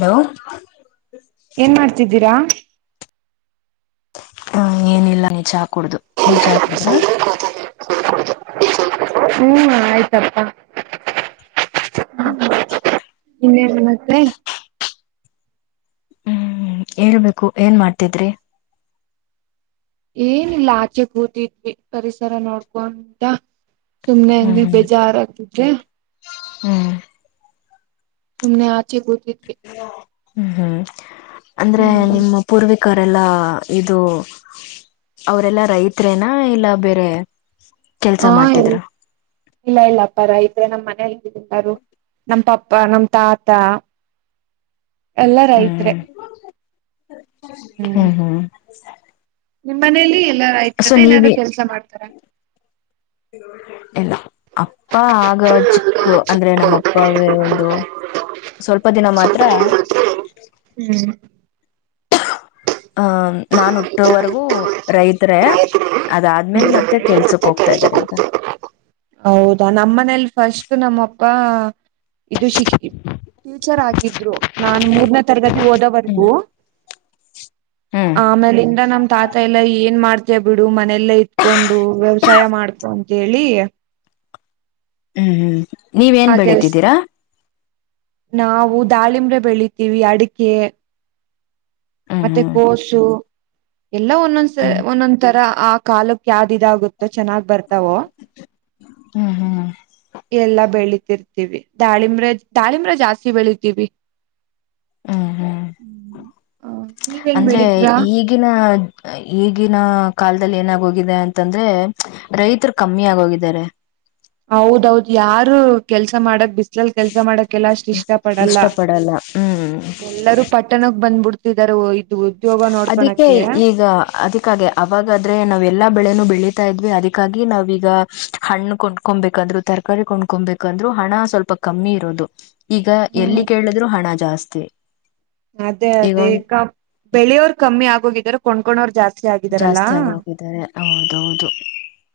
Hello ಏನ್ ಮಾಡ್ತಿದ್ದೀರಾ ಹ ಏನಿಲ್ಲ ನೀ ಚಾ ಕುಡ್ದು ನೀವ್ ಚಾ ಕುಡದ್ರ ಹ್ಮ್ ಆಯ್ತಪ್ಪ ಹ್ಮ ಇನ್ನೇ ನಮಸ್ತೆ ಹ್ಮ್ ಏಳ್ಬೇಕು ಏನ್ ಮಾಡ್ತಿದ್ರಿ ಏನಿಲ್ಲ ಆಚೆ ಕೂತಿದ್ವಿ ಪರಿಸರ ನೋಡ್ಕೊಂತ ಸುಮ್ನೆ ಹ್ಮ್ ಹಂಗಗೆ ಬೇಜಾರಾಗಗ್ತಿದ್ರೆ ಹ್ಮ್ ತುಮನೆ ಆಚೆ ಕೂತಿದ್ವಿ ಹ್ಮ್ ಹ್ಮ್ ಅಂದ್ರೆ ಹ್ಮ್ ನಿಮ್ಮ ಪೂರ್ವ ಕರೆಲ್ಲಾ ಇದು ಅವರೆಲ್ಲಾ ರೈತೆರೇನಾ ಇಲ್ಲ ಬೇರೆ ಕೆಲ್ಸ ಹಾ ಮಾಡ್ತಿದ್ರ ಇಲ್ಲ ಇಲ್ಲ ಅಪ್ಪಾರ [unintelligible] ಮ ನಮ್ಮ್ ಮನೆಯಲ್ಲಿರು ನಮ್ ಪಪ್ಪ ನಮ ತಾತ ಎಲ್ಲಾ ಹ್ಮ್ ರೈತ್ರೆ ಹ್ಮ್ ಹ್ಮ್ ಹ [inaudible] ನಿಮ್ಮ್ ಮನೇಲಿ ಎಲ್ಲಾರ ರೈತರೇ ನ ಏನಾದ್ರು ಕೆಲ್ಸ ಮಾಡತಾರ ಹ್ಮ [inaudible] ಇಲ್ಲ ಅಪ್ಪ ಆಗ ಚಿಕ್ಕ ಅಂದ್ರೆ ನಮ್ಮಪ್ಪಾಗ ಒಂದು ಸ್ವಲ್ಪ ದಿನ ಮಾತ್ರ ಆ ನಾನು ಹುಟ್ಟೋವರೆಗೂ ಹ್ಮ್ ರೈತರೇ ಅದಾದ್ಮೇಲೆ ಮತ್ತೆ ಕೆಲ್ಸಕ್ ಹೋಗ್ತಾ ಇದಾರೆ ಈಗ ಅದು ನಮ್ ಅಪಾ ಇದು ಶ ಟಿಚರ್ ಆಗಿದ್ರು ನಾನ್ ಮೂರನೇ ತರಗತಿ ಹ್ಮ್ ಓದವರೆಗು. ಹ್ಮ್ ಆಮೇಲಿಂದ ನಮ ತಾತ ಎಲ್ಲ ಏನ್ ಮಾಡ್ತೇ ಬಿಡು ಮನೆಯಲ್ಲ ಇತ್ಕೊಂಡು ವ್ಯವಸಾಯ ಮಾಡ್ಕೊ ಅಂತ ಹೇಳಿ. ಹ್ಮ್ ಹ್ಮ್. ನೀವೇನ್ ಬೆಳಿತಿದ್ದೀರಾ. ನಾವು ದಾಳಿಂಬ್ರೆ ಬೆಳಿತೀವಿ ಅಡಿಕೆ. ಮತ್ತೆ ಹ್ಮ್ ಕೋಸು. ಎಲ್ಲಾ ಒಂದೊಂದ್ಸ ಹ್ಮ್ ಒಂದೊಂದ್ ತರ ಆ ಕಾಲಕ್ಕೆ. ಇದಾಗುತ್ತೋ ಚೆನ್ನಾಗ್ ಬರ್ತಾವೋ. ಹ್ಮ್ ಹ್ಮ್ ಎಲ್ಲಾ ಬೆಳಿತಿರ್ತೀವಿ ದಾಳಿಂಬ್ರೆ ದಾಳಿಂಬ್ರ ಜಾಸ್ತಿ ಬೆಳಿತೀವಿ ಹ್ಮ್ ಹ್ಮ್ ಹ. ಅಂದ್ರೆ ಈಗಿನ ಈಗ. ಕಾಲದಲ್ಲಿ ಏನಾಗೋಗಿದೆ ಅಂತಂದ್ರೆ ರೈತರು ಕಮ್ಮಿ ಆಗೋಗಿದ್ದಾರೆ. ಹೌದೌದ್ ಯಾರು ಕೆಲ್ಸ ಮಾಡಕ್ ಬಿಸ್ ಕೆಲ್ಸ ಮಾಡಕೆಲ್ಲ ಅಷ್ಟ ಇಷ್ಟ ಪಡಲ್ಲ ಇಷ್ಟ ಪಡಲ್ಲ ಹ್ಮ್ ಎಲ್ಲರೂ ಪಟ್ಟಣಕ್ಕೆ ಬಂದ್ಬಿಡ್ತ ಇದರೊ. ಅದಿಕ್ಕೆ ಈಗ ಅದಿಕ್ಕ ಹಾಗೆ ಅವಾಗಾದ್ರೆ ನಾವೆಲ್ಲಾ ಬೆಳೆನೂ ಬೆಳಿ ತ ಇದ್ವಿ ಅದಕ್ಕಾಗಿ ನಾವೀಗ ಹಣ್ಣು ಕೊಂಡ್ಕೊಬೇಕಂದ್ರು ತರಕಾರಿ ಕೊಂಡ್ಕೊಬೇಕಂದ್ರು ಹಣ ಸ್ವಲ್ಪ ಕಮ್ಮಿ ಇರೋದು. ಈಗ ಹ್ಮ್ ಎಲ್ಲಿ ಕೇಳಿದ್ರು ಹಣ ಜಾಸ್ತಿ. ತೇ ಅದೇ ಅದೇ. ಬೆಳೆಯವ್ರು ಕಮ್ಮಿ ಆಗೋಗಿದ್ದಾರೆ ಕೊಂಡಕೋರು ಜಾಸ್ತಿ. ಮದುವೆ ಆಗಿದಾರಳಾ ಜಾಸ್ತಿ ಆಗೋಗಿದ್ದಾರೆ ಹೌದೌದು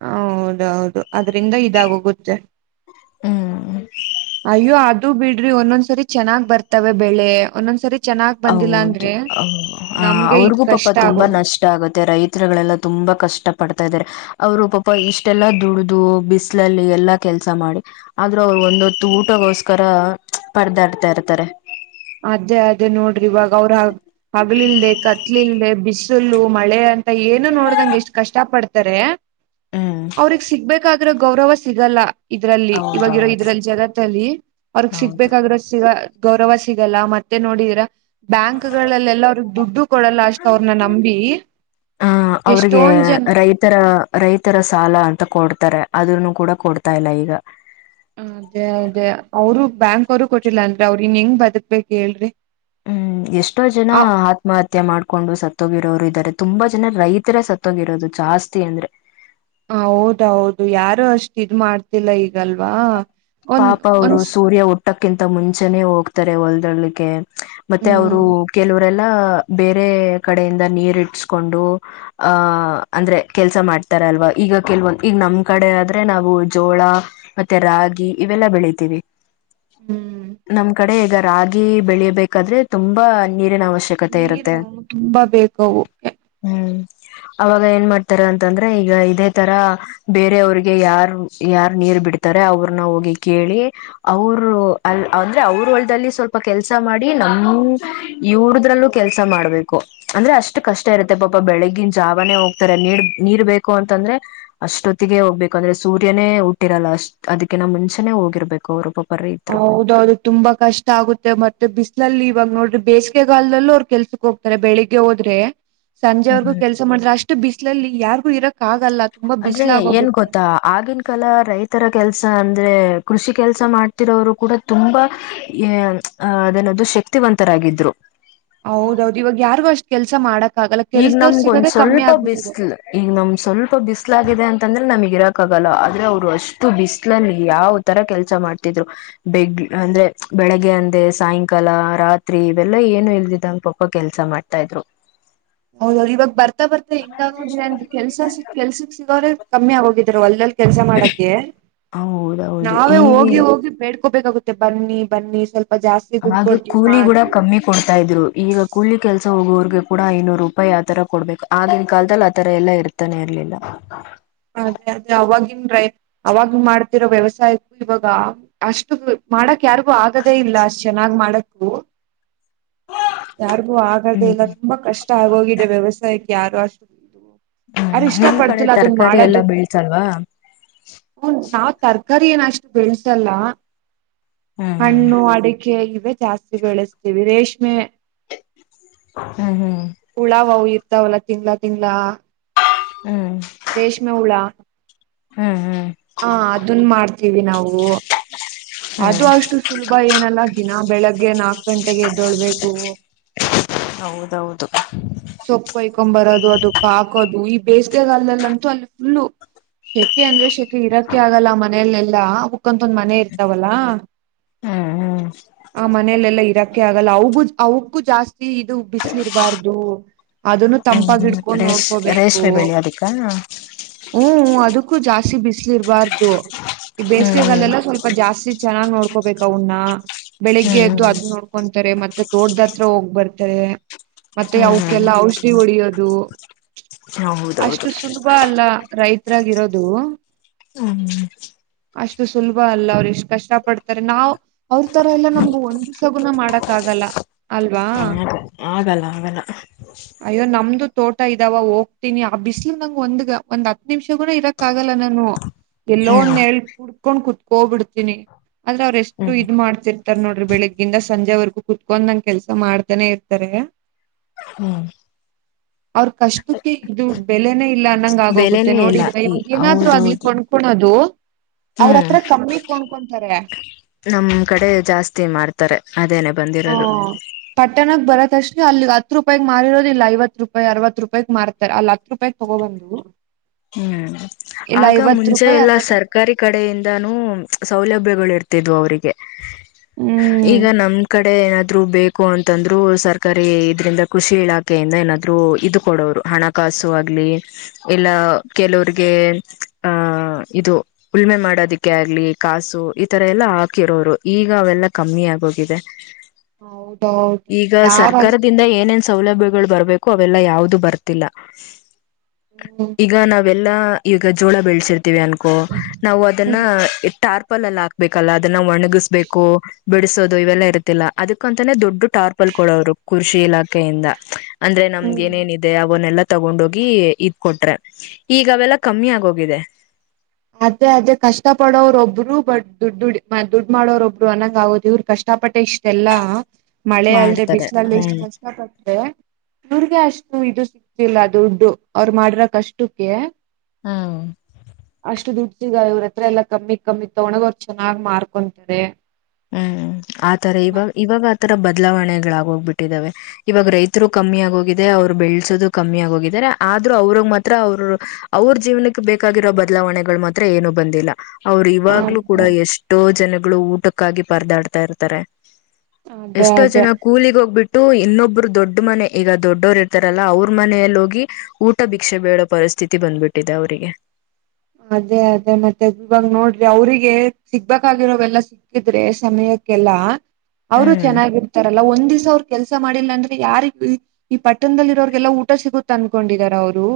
ಹೌದ ಹೌದು. ಅದ್ರಿಂದ ಇದಾಗೋಗುತ್ತೆ. ಹ್ಮ್ ಅಯ್ಯೋ ಆ ಬಿಡ್ರಿ ಒಂದೊಂದ್ಸರಿ ಚೆನ್ನಾಗ್ ಬರ್ತವೆ ಬೆಳೆ ಒಂದೊಂದ್ಸರಿ ಚೆನ್ನಾಗ್ ಬಂದಿಲ್ಲ ಹೌದು ಅಂದ್ರೆ ಹ ನಮ್ಗೆ ಇದ್ ಅವ್ರಿಗೂ ಪಾಪ ಕಷ್ಟ ತುಂಬಾ ಆಗೋಗ ನಷ್ಟ ಆಗುತ್ತೆ ರೈತರುಗಳೆಲ್ಲ ತುಂಬಾ ಕಷ್ಟ ಪಡ್ತ ತಾ ಇದಾರೆ ಅವ್ರು ಪಾಪ ಇಷ್ಟೆಲ್ಲಾ ದುಡ್ದು ಬಿಸ್ಲಲ್ಲಿ ಎಲ್ಲಾ ಕೆಲ್ಸ ಮಾಡಿ ಆದ್ರೂ ಅವರು ಒಂದೊತ್ತು ಊಟಗೋಸ್ಕರ ಪರ್ದಾಡ್ತಾ ಇರ್ತಾರೆ. ಅದೇ ಅದೇ ನೋಡ್ರಿ ಇವಾಗ. ಗೌರ [unintelligible] ಬಲಿಲ್ಲದೆ ಬಿಸಿಲ್ಲ ಮಳೆ ಅಂತ ಏನು ನೋಡ್ದಂಗ ಎಷ್ಟ್ ಕಷ್ಟ ಪಡ್ತಾರೆ. ಹ್ಮ್ ಅವ್ರಗ್ ಸಿಗ್ಬೇಕಾಗ ಗೌರವ ಸಿಗಲ್ಲ ಇದ್ರಲ್ಲಿ ಇವವಾಗಿರೋ ಹೌದೌದು ಇದ್ರಲ್ಲಿ ಜಗತ್ತಲ್ಲಿ ಅವ್ರಗ್ ಹೌದು ಸಿಗ್ಬೇಕಾಗಿರೋ ಸಿಗ ಗೌರವ ಸಿಗಲ್ಲ ಮತ್ತೆ ನೋಡಿದೀರಾ ಬ್ಯಾಂಕ್ ಗಳಲ್ಲೆಲ್ಲ ಅವರು ದುಡ್ಡು ಕೊಡಲ್ಲ ಅಷ್ಟ ಅವ್ರನ್ನ ನಂಬಿ ಆ ಅವ್ರಿಗೆ ಎಷ್ಟೊಂದ ಜನ ರೈತರ ಅದ್ರನು ಕೂಡ ಕೊಡ್ತಾ ಇಲ್ಲ ಈಗ ಅದೇ ಅದೇ ಅವರು ಬ್ಯಾಂಕ್ ಅವರು ಕೊಟ್ಟಿಲ್ಲ ಅಂದ್ರೆ ಅವ್ರರು ಇನ್ ಹೆಂಗ ಬದಕ್ಬೇಕ್ ಹೇಳ್ರಿ ಹ್ಮ್ ಎಷ್ಟೋ ಜನ ಆತ್ಮಹತ್ಯೆ ಮಾಡ್ಕೊಂಡು ಸತ್ತೋಗಿರೋರು ಇದಾರೆ ತುಂಬಾ ಜನ ರೈತರ ಸತ್ತೋಗಿರೋದು ಜಾಸ್ತಿ ಅಂದ್ರೆ ಹ ಹೌದೌದು ಯಾರು ಅಷ್ಟು ಇದ್ ಮಾಡ್ತಿಲ್ಲ ಈಗಲ್ವಾ ಒಂದ್ ಪಾಪ ಅವರು ಒಂದ್ ಸೂರ್ಯ ಉಟ್ಟು. [unintelligible] ಊಟ್ಟಕ್ಕಿಂತ ಮುಂಚೆನೇ ಹೋಗ್ತಾರೆ ಹೊಲ್ದಡ್ಲಿಕ್ಕೆ ಮತ್ತೆ ಅವರು ಹ್ಮ್ ಕೆಲವರೆಲ್ಲ [unintelligible] ಬೇರೆ ಕಡೆಯಿಂದ ನೀರಿ ಇಟ್ಟಸ್ಕೊಂಡು ಆಹ ಅಂದ್ರೆ ಕೆಲಸ ಮಾಡ್ತಾರ ಅಲ್ವಾ ಈಗ ಕೆಲವೊಂದು ಈಗ ನಮ್ ಕಡೆ ಆದ್ರೆ ನಾವು ಜೋಳ ಮತ್ತೆ ರಾಗಿ. ಇವೆಲ್ಲಾ ಬೆಳಿತೀವಿ. ಹ್ಮ್ ನಮ್ ಕಡೆ ಹೇಗ. ರಾಗಿ ಬೆಳೆಯಬೇಕಾದ್ರೆ ತುಂಬಾ ನಿ. ನೀರು ತುಂಬಾ ಬೇಕು [unintelligible] ಹ್ಮ್ ಅವಾಗ ಏನ್ ಮಾಡತಾರೆ ಅಂತಂದ್ರೆ ಈಗ ಇದೇ ತರ ಬೇರವ್ರಿಗೆ ಯಾರ್ ಯಾರ್ ನೀರ್ ಬಿಡ್ತಾರೆ ಅವ್ರನ್ನ ಹೋಗಿ ಕೇಳಿ ಅವರು ಅ ಅಂದ್ರೆ ಅವ್ರ ಒಳಲ್ಲಿ ಸ್ವಲ್ಪ ಕೆಲ್ಸ ಮಾಡಿ ನಮ ಇವ್ರದ್ರಲ್ಲೂ ಕೆಲ್ಸ ಮಾಡ್ಬೇಕು ಅಂದ್ರೆ ಅಷ್ಟು ಕಷ್ಟ ಇರುತ್ತೆ ಪಾಪ ಬೆಳಗಿನ ಜಾವಾನೇ ಹೋಗ್ತಾರೆ ನೀರ್ ನೀರ್ ಬೇಕು ಅಂತಂದ್ರೆ ಅಷ್ಟೊತ್ತಿಗೆ ಹೋಗ್ಬೇಕು ಅಂದ್ರೆ ಸೂರ್ಯನೇ ಹುಟ್ಟಿರಲ್ಲ ಅಷ್ಟ ಅದಕ್ಕ ನ ಮುಂಚೆ ಹೋಗಿರ್ಬೇಕು ಅವರು ಪಬ್ [unintelligible] ಹೌದೌದು ತುಂಬ ಕಷ್ಟ ಆಗುತ್ತೆ ಮತ್ [unintelligible] ಮತ್ತೆ ಬಿಸ್ಲಲ್ಲಿ ಇವಾಗ ನೋಡ್ರಿ ಬೇಸಿಗೆಗಾಲದಲ್ಲೂ ಅವರು ಕೆಲ್ಸಕ್ ಹೋಗ್ತಾರೆ ಬೆಳಿಗ್ಗೆ ಹೋದ್ರೆ ಸಂಜೆವರೆಗೂ ಹ್ಮ್ ಕೆಲಸ ಮಾಡ್ರೆ ಅಷ್ಟು ಬಿಸಿ [unintelligible] ಲ್ಲಿ ಯಾರ್ಗು ಇರಕ್ ಆಗಲ್ಲ. ತುಂಬಾ ಅಂದ್ರೆ ಏನ್ ಬಿಸ್ಲಾಗೋಗುತ್ತೆ ಗೊತ್ತಾ ಆಗಿನ ಕಾಲ ರೈತರ ಕೆಲಸ ಅಂತ [unintelligible] ಕೃಷಿ ಕೆಲಸ ಮಾಡ್ತಿರೋವರು ಕೂಡ ತುಂಬಾ ಹ ಅದೇನದು ಶಕ್ತಿವಂತರಾಗಿದ್ರು ಹೌದೌದು ಇವಾಗ ಯಾರಿಗು ಅಷ್ಟ್ ಕೆಲ್ಸ ಮಾಡಕ್ ಆಗಲ್ಲ ಈಗ ಕೆಲ್ಸದವ್ರು ನಮ್ಗ ಒಂದ್ ಸಿಗೋದೇ ಕಮ್ಮಿ ಸ್ವಲ್ಪ ಆಗ್ಬಿಟ್ಟಿದೆ ಬಿಸಲ್ ಈಗ ನಮ್ ಸ್ವಲ್ಪ ಬಿಸ್ಲಾಗಿದೆ ಅಂತಂದ್ರೆ ನಮಗ ಇರ ಕ್ಕಾಗಲ್ಲ ಆದ್ರೆ ಅವ್ರು ಅಷ್ಟು ಬಿಸ್ಲಲ್ಲಿ ಯಾವ್ ತರ ಕೆಲ್ಸ ಮಾಡ್ತಿದ್ರು ಬೆಗ್ ಅಂದ್ರೆ ಬೆಳಗ್ಗೆ ಅಂದೆ ಸಾಯಂಕಾಲ ರಾತ್ರಿ ಇವೆಲ್ಲ ಏನು ಇಲ್ದಿದ್ದಂಗ ಪಪ ಕೆಲ್ಸ ಮಾಡ್ತಾ ಇದ್ರು ಹೌದೌದು ಇವಾಗ ಬರ್ತಾ ಬತಾ ಹಿಂಗ ಆದಂದ ಕೆಲ್ಸ ಸಿ ಕೆಲ್ಸಿಕ್ ಸಿಗ್ರೆ [unintelligible] ಕಮ್ಮಿ ಆಗೋಗಿದ್ದ್ರು ಹೊಲದಲಿ ಕೆಲಸ ಮಾಡಕ ಹೌದೌದು ನಾವೇ ಈಗ ಹೋಗಿ ಹೋಗಿ ಬೇಡ್ [unintelligible] ಹೋಬೇಕಾಗುತ್ತೆ ಬನ್ನಿ ಬನ್ನಿ ಸ್ವಲ್ಪ ಜಾಸ್ತಿ ದುಡ್ಡು ಆಗ ಕೊಡ್ತೀವಿ ಕೂಲಿ ಗೂಡ ಮಾಡ್ರಿ ಕಮ್ಮಿ ಕೊಡ್ತಾ ಇದ್ರು ಈಗ ಕೂಲಿ ಕೆಲಸ. ಹೋಗುವರ್ಗೆ ಕೂಡ ಐನೂರು ರೂಪಾಯಿ ಆತರ ಕೊಡ್ಬೇಕು ಆಗಿನ ಕಾಲದಲ್ಲಿ ಆತರ ಎಲ್ಲ ಇರ್ತಾನೆ ಇರ್ಲಿಲ್ಲ. ಅದೇ ಅದೇ ಅವವಾಗಿನ್ ರೈ ಅವಾಗ ಮಾಡ್ತಿರೋ ವ್ಯವಸಾಯಕ್ಕೂ ಇವಾಗ ಅಷ್ಟು ಮಾಡಕ್ ಯಾರಿಗು ಆಗದೇ ಇಲ್ಲ ಅಷ್ಟ್ ಚೆನ್ನ್ ಮಾಡ ಹ ಯಾರಿಗೂ ಆಗದೆೇ ಹ್ಮ್ ಇಲ್ಲ ತುಂಬಾ ಕಷ್ಟ. ಇಷ್ಟ ಆಗೋಗಿದೆ ವ್ಯವಸಾಯಕ್ಕೆ ಯಾರು ಅಷ್ಟು. ಯಾರು ಇಷ್ಟ ಪಡ್ತಿಲ್ಲ ಅದನ್ನ ಕರಿ ಎಲ್ಲ ಬೆ ಮಾಡೋದಕ್ಕೂ ನಾವ್ ತರಕಾರಿ ಏನ ಅಷ್ಟು ಬೆಳ್ಸಲ್ಲ. ಹ್ಮ್ ಹಣ್ಣು ಅಡಿಕೆ. ಜಾಸ್ತಿ ಬೆಳೆಸ್ತೀವಿ ರೇಷ್ಮೆ. ಹ್ಮ್ ಹ್ಮ್ ಹುಳಾವವು ಇರ್ತವಲ್ಲ. ತಿಂಗಳ ತಿಂಗಳ. ಹ್ಮ್ ರೇಷ್ಮೆ ಹೂಳಾ. ಹ್ಮ್ ಹ್ಮ್ ಹಾ ಅದನ್ನ ಮಾಡ್ತೀವಿ ನಾವು ಅದು ಹ್ಮ್ ಅಸ್ಟು ಸುಲಭ ಏನಲ್ಲ ದಿನಾ ಬೆಳಿಗ್ಗೆ ನಾಲ್ಕು ಗಂಟೆಗೆ ಏಳಬೇಕು ಹೌದೌದು ಸೊಪ್ಪು ಕೊಯ್ಕೊಂಡು ಬರೋದು ಅದನ್ನ ಅದಕೆ ಹಾಕೋದು ಈ ಬೇಸಿಗೆಗಲ್ದಲ್ಲಂತೂ ಅಲ್ಲಿ ಫುಲ್ಲು ಶೆಕೆ ಅಂದ್ರೆ ಶೆಕೆ. ಇರೋಕ್ಕೆೆ ಆಗಲ್ಲ ಮನಲ್ಲೆಲ್ಲ ಲ್ಲಾ ಇನ್ತಂದ ಮನೆ ಇರ್ತಾವಲ್ಲ ಹ್ಮ್ ಹ್ಮ್ ಆ ಮನೆಯಲ್ಲೆಲ್ಲಾ ಇರಕ್ಕೆ. ಆಗಲ್ಲ ಅವಗು ಅವಕ್ಕೂ ಜಾಸ್ತಿ ಇದು ಬಿಸಿಲಿ ಇರಬಾರ್ದು. ಅದನ್ನು ಹ್ಮ್ ಹ್ಮ್ ತಂಪಾಗಿಇಟ್ಕೊಂಡು ರೇಶ್ ನೋಡ್ಕೋಬೇಕು ರೇಷ್ಮೆ ಬೆಳಿ ಅದಕ್ಕ ಹ್ಮ್ ಹ್ಮ. ಅದಕ್ಕೂ ಜಾಸ್ತಿ ಬಿಸಿಲಿ ಇರಬಾರ್ದು. ಈ ಹ್ಮ್ ಬೇಸಿಗೆಗಾಲೆಲ್ಲ ಸ್ವಲ್ಪ ಜಾಸ್ತಿ ಚೆನ್ನಾಗ್ ನೋಡ್ಕೋಬೇಕ ಅವನ್ನ ಬೆಳಿಗ್ಗೆ ಹ್ಮ್ ಎದ್ದು ಹ್ಮ್ ಅದ ನೋಡ್ಕೊಂತಾರೆ ಮತ್ತೆ ತೋಟದ ಹತ್ರ ಹೋಗ್ ಬರ್ತಾರೆ ಮತ್ತೆ ಅವು ಹ್ಮ್ ಕ್ಕೆಲ್ಲ ಔಷಧಿ ಒಡೆಯದು. ಹೌದೌದು ಅಷ್ಟು ಸುಲಭ ಅಲ್ಲ. ರೈತರಾಗಿರೋದು ಹ್ಮ್ ಅಷ್ಟು ಸುಲಭ ಅಲ್ಲ ಅವ್ರ ಇಷ್ಟ್ ಕಷ್ಟ ಪಡ್ತಾರೆ ನಾವ್ ಅವ್ರ ತರ ಎಲ್ಲ ನಮ್ಗ ಒಂದ್ ಸಗುನ ಮಾಡಕ್ ಆಗಲ್ಲ ಅಲ್ವಾ. ಆಗಲ್ಲ ಆಗಲ್ಲ. ಅಯ್ಯೋ ನಮ್ದು ತೋಟ ಇದಾವ ಹೋಗ್ತೀನಿ ಆ ಬಿಸಿಲು ನಂಗಗೆ ಒಂದ್ಗ ಒಂದ್ ಹತ್ ನಿಮಿಷ ಗೂಡ ಇರಕ್ ಆಗಲ್ಲ ನಾನು. ಎಲ್ಲೋ ಹ್ಮ್ ಒಂದ ನೆರಳ ಕುಂತು ಕುೂತ್ಕೊಂಡ್ ಕುೂತ್ಕೋ ಬಿಡ್ತೀನಿ ಆದ್ರೆ ಅವ್ರ ಎಷ್ಟು ಹ್ಮ್ ಇದ್ ಮಾಡ್ತಿರ್ತಾರ್ ನೋಡ್ರಿಬೆಳಗಿಂದ ಸಂಜೆವರೆಗೂ ಕುೂತ್ಕೊಂಡ್ ಇರದೇ ಕೆಲಸ. ಮಾಡ್ತಾನೆ ಇರ್ತಾರೆ ಹ್ಮ್ ಅವ್ರ ಕಷ್ಟಕ್ಕೆ ಇದು ಬೆಲೆನೇ ಇಲ್ಲಾ ಅನ್ನಂಗ ಆಗೋಗುತ್ತೆ ಬೆಲೆನೇ ಇಲ್ಲ ನೋಡಿದ್ರ ಈ ಇವ ಏನಾದ್ರು ಅಗ್ಲಿ ಹೌದೌದು ಕೊಂಡುಕೊಳ್ಳೋದು ಅವ್ರ ಹ್ಮ್ ಹತ್ರ ಕಮ್ಮಿ ಕೋಡ ಹಕೊಂತಾರೆ. ನಮ್ ಕಡೆ ಜಾಸ್ತಿ ಮಾರ್ತಾರೆ ಅದೇನೆೇ ಬಂದಿರೋದು. ಕ್ಷ ಅಲ್ಲಿಗ್ ಹತ್ತು ರೂಪಾಯ ಮಾರಿರೋ ಲ್ಲಲ್ಲ ಐವತ್ತು ರೂಪಾಯಿ ಅರವತ್ತು ರೂಪಾಯ ಮಾರ್ತಾರೆ ಅಲ್ಲಿ ಹತ್ತು ರೂಪಾಯಿ ತೊಗೋಬಂದು. ಹ್ಮ್ ಆಗ ಮುಂಚೆ ರೂಪಾಯಿ ಎಲ್ಲಾ ಅರವತ್ ಸರ್ಕಾರಿ ಕಡೆಯಿಂದಾನೂ ಸೌಲಭ್ಯಗಳ ಇರ್ತ ತ್ತಿದು ಅವರಿಗೆ. ಹ್ಮ್ ಈಗ ನಮ್ ಕಡೆ ಏನಾದ್ರು ಬೇಕು. ಅಂತಂದ್ರು ಸರ್ಕಾರಿ ಇದ್ರಿಂದ ಕೃಷಿ ಇಲಾಖೆಯಿಂದ ಏನಾದ್ರೂ ಇದು ಕೊಡೋರು ಹಣಕಾಸು ಆಗ್ಲಿ ಎಲ್ಲಾ. ಕೆಲವ್ರಿಗೆ ಆಹ ಇದು ಉಳಮೆ ಮಾಡೋದಿಕ್ಕೆ ಆಗ್ಲಿ ಕಾಸು ಈತರ ಎಲ್ಲ ಹಾಕಿರೋರು ಈಗ ಅವೆಲ್ಲ ಕಮ್ಮಿ ಆಗೋಗಿದೆ. ಹೌದೌದು ಈಗ ಯಾರ್ ಅಷ್ಟ್ ಸರ್ಕಾರದಿಂದ ಏನೇನ್ ಸೌಲಭ್ಯಗಳು ಬರ್ಬೇಕು. ಅವೆಲ್ಲಾ ಯಾವ್ದು ಬರ್ತಿಲ್ಲ. ಹ್ಮ್. ಎಲ್ಲಾ ಈಗ ಜೋಳ ಬೆಳೆಸಿರ್ತ್ತೆ. ದಿವಿ ಅನ್ಕೋ ನಾವು ಅದನ್ನ ಟಾರ್ ಪ್ಪಲ್ಲ ಎಲ್ಲ ಹಾಕ್ಬೇಕಲ್ಲ ಅದನ್ನ ಒಣಗ್ ಒಣಗಿಸಬೇಕು ಬಿಡಿಸೋದು ಇವೆಲ್ಲ ಇರತಿಲ್ಲ ಅದಕ್ಕ ಅಂತಾನೆ ದೊಡ್ಡ ಟಾರ್ಪಲ್ ಕೊಡೋರು ಕೃಷಿ ಇಲಾಖೆಯಿಂದ. ಅಂದ್ರೆ ನಮ್ಗೆ ಹ್ಮ್ ಏನೇನ್ ಇದೆ ಅವನ್ನೆಲ್ಲ ತಗೊಂಡೋಗಿ ಇದ್ಕ ಕೊಟ್ರೆ. ಈಗ ಅವೆಲ್ಲ ಕಮ್ಮಿ ಆಗೋಗಿದೆ. ಅದೇ ಅದೇ ಕಷ್ಟ ಪಡೋರೊಬ್ರು ಬಟ್ ದುಡ್ಡು ದುಡ್ ಮ ದುಡ್ ಮಾಡೋರ ಒಬ್ರು ಅನ್ನಂಗ ಆಗೋದ ಇವ್ರ ಕಷ್ಟ ಪಟ್ಟೆ ಇಷ್ಟ ಎಲ್ಲಾ. ಮಳೆ ಅಲ್ಲದೆ ಮಾಡ್ತಾರೆ ಬಿಸಿಲಲ್ಲಿ ಇಷ್ಟು ಹ್ಮ್ ಕಷ್ಟ ಪಡ್ಡೆ. ಇವ್ರ್ಗೆ ಅಷ್ಟು ಇದು ಸಿಗ್ತಿಲ್ಲ ದುಡ್ಡು ಅವರು ಮಾಡಿರೋ ಕಷ್ಟಕ್ಕೆ ಹ್ಮ್. ಎಷ್ಟು ದುಡಿದಿದ್ದಾರೆ ಇವ್ರ ಹತ್ರ ಎಲ್ಲ ಕಮ್ಮಿ ಕಮ್ಮಿ ತೊಗೊಂಡೋಗ್ ಅವ್ರು ಚೆನ್ನಾಗ್ ಮಾರ್ಕೊಂತಾರೆ. ಹ್ಮ್ ಆತರ ಇವಾಗ ಇವಾಗ. ತರ ಬದಲಾವಣೆಗಳಾಗೋಗ್ಬಿಟ್ಟಿದಾವೆ ಇವಾಗ ರೈತರು ಕಮ್ಮಿ ಆಗೋಗಿದೆ ಅವ್ರು ಬೆಳಸೋದು ಕಮ್ಮಿ ಆಗ ಹೋಗಿದಿದ್ದಾರೆ ಆದ್ರರು ಅವ್ರಗ್ ಮಾತ್ರ ಅವ್ರ ಅವ್ರ ಜೀವನಕ್ಕೆ ಬೇಕಾಗಿರೋ ಬದಲಾವಣೆಗಳು ಮಾತ್ರ ಏನು ಬಂದಿಲ್ಲ. ಅವರು ಇವಾಗ್ಲು ಕೂಡ ಎಷ್ಟೋ ಜನ ಗಳು ಊಟ ಕಕ್ಕಗಾಗಿ ಪರದಾಡ್ತಾ ಇರ್ತಾರೆ. ಅದೇ ಎಷ್ಟೋ ಅದೇ ಜನ ಕೂಲಿಗ್ ಹೋಗ್ಬಿಟ್ಟು ಇನ್ನೊಬ್ಬರು ದೊಡ್ಡ ಮನೆ ಈಗ ದೊಡ್ಡವರು ಇರ್ತಾರಲ್ಲ ಅವ್ರ ಮನೆಯಲ್ಲಿ ಹೋಗಿ ಊಟ ಭಿಕ್ಷೆ ಬೇಡೋ ಪರಿಸ್ಥಿತಿ ಬಂದ್ಬಿಟ್ಟಿದೆ ಅವರಿಗೆ. ಅದೇ ಅದೇ ಮತ್ತೆ ಇವಾಗ ನೋಡ್ರಿ ಅವ್ರಿಗೆ ಸಿಗ್ಬೇಕಾಗಿರೋವೆಲ್ಲ ಸಿಕ್ಕಿದ್ರೆ ಸಮಯಕ್ಕೆಲ್ಲ ಅವರು ಹ್ಮ್ ಚೆನ್ನಾಗಿರ್ತಾರಲ್ಲ ಒಂದ್ ದಿವಸ. ಅವ್ರ ಕೆಲಸ ಮಾಡಿಲ್ಲ ಅಂದ್ರೆ ಯಾರಿಗ್ ಈ ಪಟ್ಟಣದಲ್ಲಿ ಇರೋರಿಗೆಗೆಲ್ಲಾ ಊಟ ಸಿಗುತ್ತ ಅನ್ಕೊಂಡಿದಾರ ಅವ್ರು.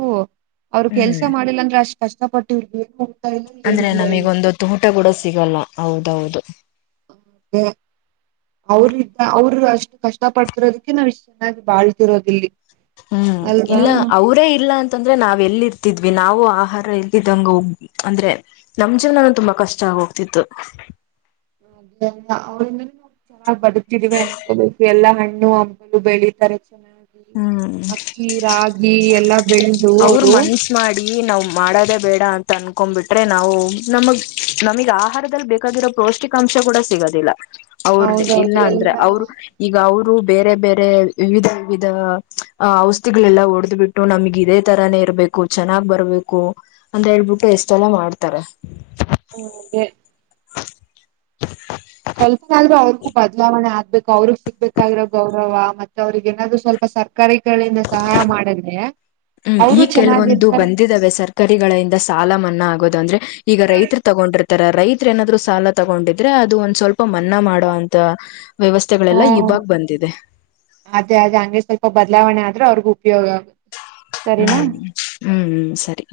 ಅವರು ಕೆಲ್ಸ ಹ್ಮ್ ಮಾಡಿಲ್ಲ ಅಂದ್ರೆ ಅಷ್ ಕಷ್ಟಪಟ್ ಏನ್ ಬರು ಅಂದ್ರೆ ನಮಿಗೊಂದ್ ಹೊತ್ತ್ ಊಟ ಕೂಡ ಸಿಗಲ್ಲ ಹೌದೌದು. [unintelligible] ಅವ್ರ್ದ ಅವರು ಅಷ್ಟು ಕಷ್ಟ ಪಡ್ತಿರೋದಕ್ಕೆ ನಾವ್ ಇಷ್ಟು ಚೆನ್ನಾಗಿ ಬಾಳ್ತಿರೋದಿಲ್ಲಿ. ಹ್ಮ್ ಇಲ್ಲ ಅಲ್ವಾ ಅವರೇ ಇಲ್ಲಾ ಅಂತಂದ್ರೆ ನಾವ್ ಎಲ್ಲಿ ಇರ್ತಿದ್ ವಿ ನಾವು ಆಹಾರ ಇಲ್ಲಿದ್ದಂಗ ಹೋಗ್ ಅಂದ್ರೆ ನಮ್ ಜೀವನಾನು ತುಂಬಾ ಕಷ್ಟ ಹೋಗ್ತಿತ್ತು. [inaudible] ನಾವ್ ಬದುಕ್ತಿದೀವಿ ಅನ್ಕೋಬೇಕು ಎಲ್ಲ ಹಣ್ ಣು ಹಂಪಲು ಬೆಳಿಿತಾರೆ. [unintelligible] ಹ್ಮ್ ಅಕ್ಕಿ ರಾಗಿ ಎಲ್ಲಾ ಬೆಳ್ದು ಅವ್ರು ಈ ನಾವ್ ಮಾಡೋದೇ ಬೇಡ ಅಂತ ಅನ್ಕೊಂಡ್ಬಿಟ್ರೆ ನಾವು ನಮಗ್ ನಮಗ್ ಆಹಾರದಲ್ಲಿ ಬೇಕಾಗಿರೋ ಪೌಷ್ಟಿಕಾಂಶ ಕೂಡ ಸಿಗೋದಿಲ್ಲ. ಅವ್ರ ಇಲ್ಲ ಹೌದೌದು ಅಂದ್ರೆ ಎಲ್ಲಾ ಅವ್ರು ಈಗ ಅವ್ರು ಬೇರೆ ಬೇರೆ ವಿಧ ವಿಧ ಔಷಧಿಗಳೆಲ್ಲ ಹೊಡೆದು ಬಿಟ್ಟು ನಮ್ಗಿದೆ ತರಾನೇ ಇರ್ಬೇಕು ಚೆನ್ನಾಗ್ ಬರ್ಬೇಕು ಅಂತ ಹೇಳ್ಬಿಟ್ಟು ಎಷ್ಟೆಲ್ಲ ಮಾಡ್ತಾರೆ. ಹ್ಮ್ ಅದೇ ಸ್ವಲ್ಪನಾದ್ರೂ ಅವ್ರ್ಗೂ ಬದಲಾವಣೆ ಆಗ್ಬೇಕು ಅವ್ರಗ್ ಸಿಗ್ಬೇಕಾಗಿರೋ ಗೌರವ ಮತ್ತೆ ಅವ್ರಿಗೇನಾದ್ರೂ ಸ್ವಲ್ಪ ಸರ್ಕಾರಿ ಹ್ಮ ಈ ಅವರು ಕೆಲ್ವೊಂದು ಚೆನ್ನಾಗಿರ್ತಾರೆ. ಬಂದಿದ್ದಾವೆ ಸರ್ಕಾರಿಗಳಿಂದ ಸಾಲ ಮನ್ನಾ ಆಗೋ ತ್ತು ಅಂದ್ರೆ ಈಗ ರೈತರು ತಗೊಂಡಿರ್ತಾರ ರೈತ್ರು ಏನಾದ್ರು ಸಾಲ ತಗೊಂಡಿದ್ರೆ ಅದು ಒಂದ್ ಸ್ವಲ್ಪ್ ಪ ಮನ್ನ ಮಾಡೋವಂತ ವ್ಯವಸ್ಥೆಗಳೆಲ್ಲ ಹ್ಮ ಇವಾಗ ಬಂದಿದೆ. ಗು ಉಪ್ಯೋಗ ಆಗು ಹ್ಮ್ ಹ್ಮ್ ಸರಿ.